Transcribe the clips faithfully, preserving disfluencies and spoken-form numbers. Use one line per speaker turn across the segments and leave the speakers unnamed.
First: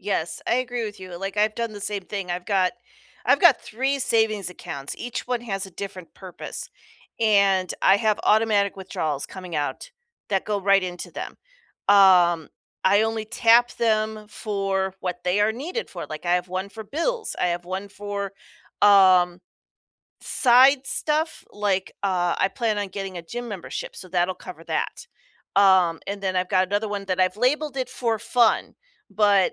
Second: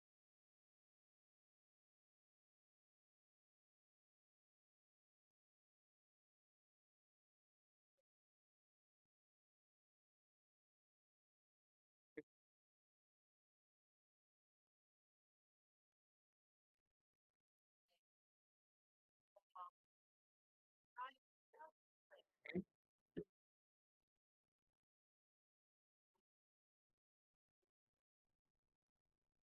Yes, I agree with you, like, I've done the same thing, I've got I've got three savings accounts, each one has a different purpose, and I have automatic withdrawals coming out that go right into them, um, I only tap them for what they are needed for, like I have one for bills. I have one for, um, side stuff, like, uh, I plan on getting a gym membership, so, that'll cover that, um, and then I've got another one that I've labeled it for fun, but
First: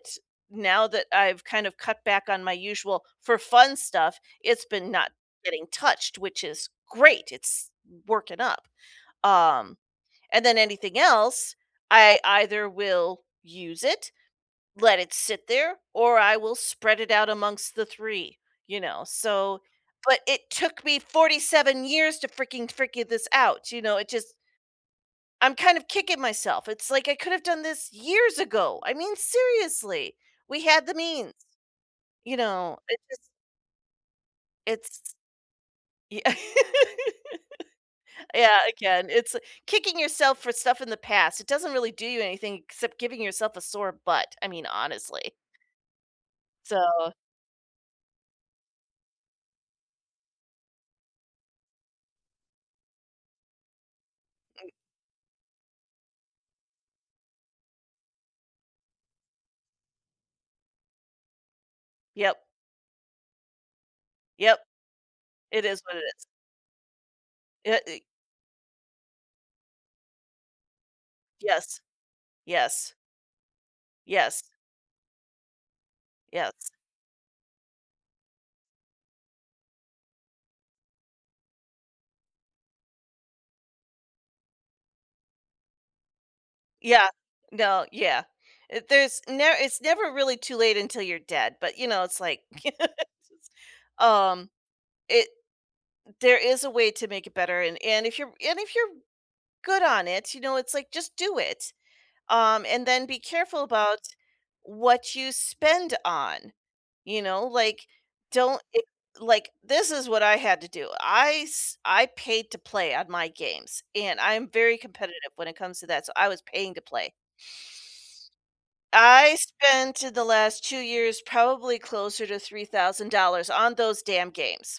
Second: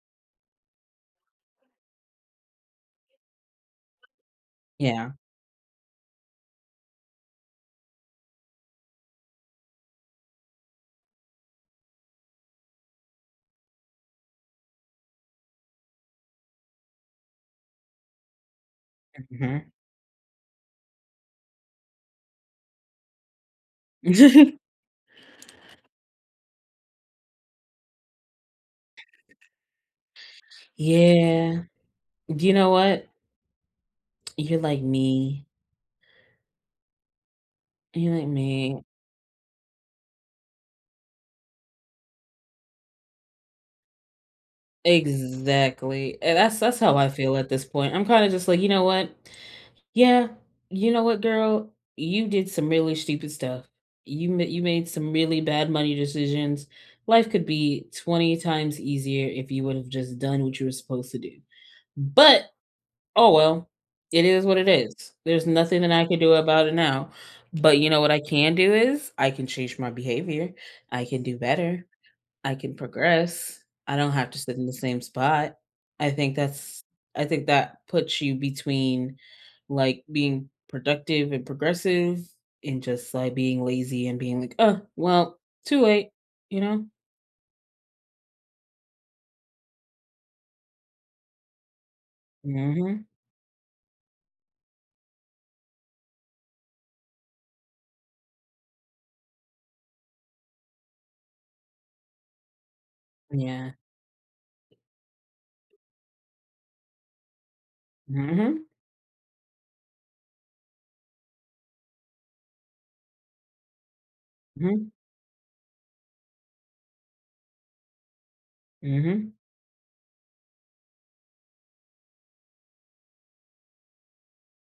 now that I've kind of cut back on my usual for fun stuff, it's been not
Yeah.
getting touched, which is great, it's working up, um, and then anything else, I either will use it, let it sit there, or I will spread it out amongst the three, you know? So,
Mhm.
but it took me forty-seven years to freaking frigure this out, you know? It just I'm kind of kicking myself, it's like I could have done this years ago! I mean, seriously! We had the means,
Yeah.
you
Do you know
know? It's
what?
just
You're like
it's
me.
Yeah
You're like
Yeah,
me.
again, it's kicking yourself for stuff in the past, it doesn't really do you anything except giving yourself a sore butt, I mean, honestly.
Exactly, and that's that's how I
So
feel at this point, I'm kinda just, like, you know what? Yeah, you know what, girl? You did some really stupid stuff. You m you
Eh
made some really bad money decisions. Life could be twenty times easier if you would've just done what you were supposed to do.
Yep.
But! Oh, well, it is what
Yep.
it is. There's
It is
nothing that
what it
I can
is.
do about it now, but
Yeah,
you know
e
what I can do is I can change my behavior, I can do
Yes.
better, I can
Yes.
progress, I don't have to
Yes.
sit in the same spot. I think
Yes.
that's I think that puts you between, like, being productive and progressive and just, like, being lazy and being, like, "Uh, well, too late," you know?
Yeah. No, yeah. Eh, there's n it's never really too late until you're dead, but, you know, it's, like, yes,
Mhm.
um, it there is a way to make it better, and and if you're and if you're good on it, you know, it's like just do it, um, and then be careful
Yeah.
about what you spend on, you know, like, don't
Mhm.
e like, this is what I had to do, I s I paid to play on my games, and I am very
Mhm.
competitive when it comes to that, so, I was paying to play.
Mhm.
I spent the last two years probably closer to three thousand dollars on those damn games.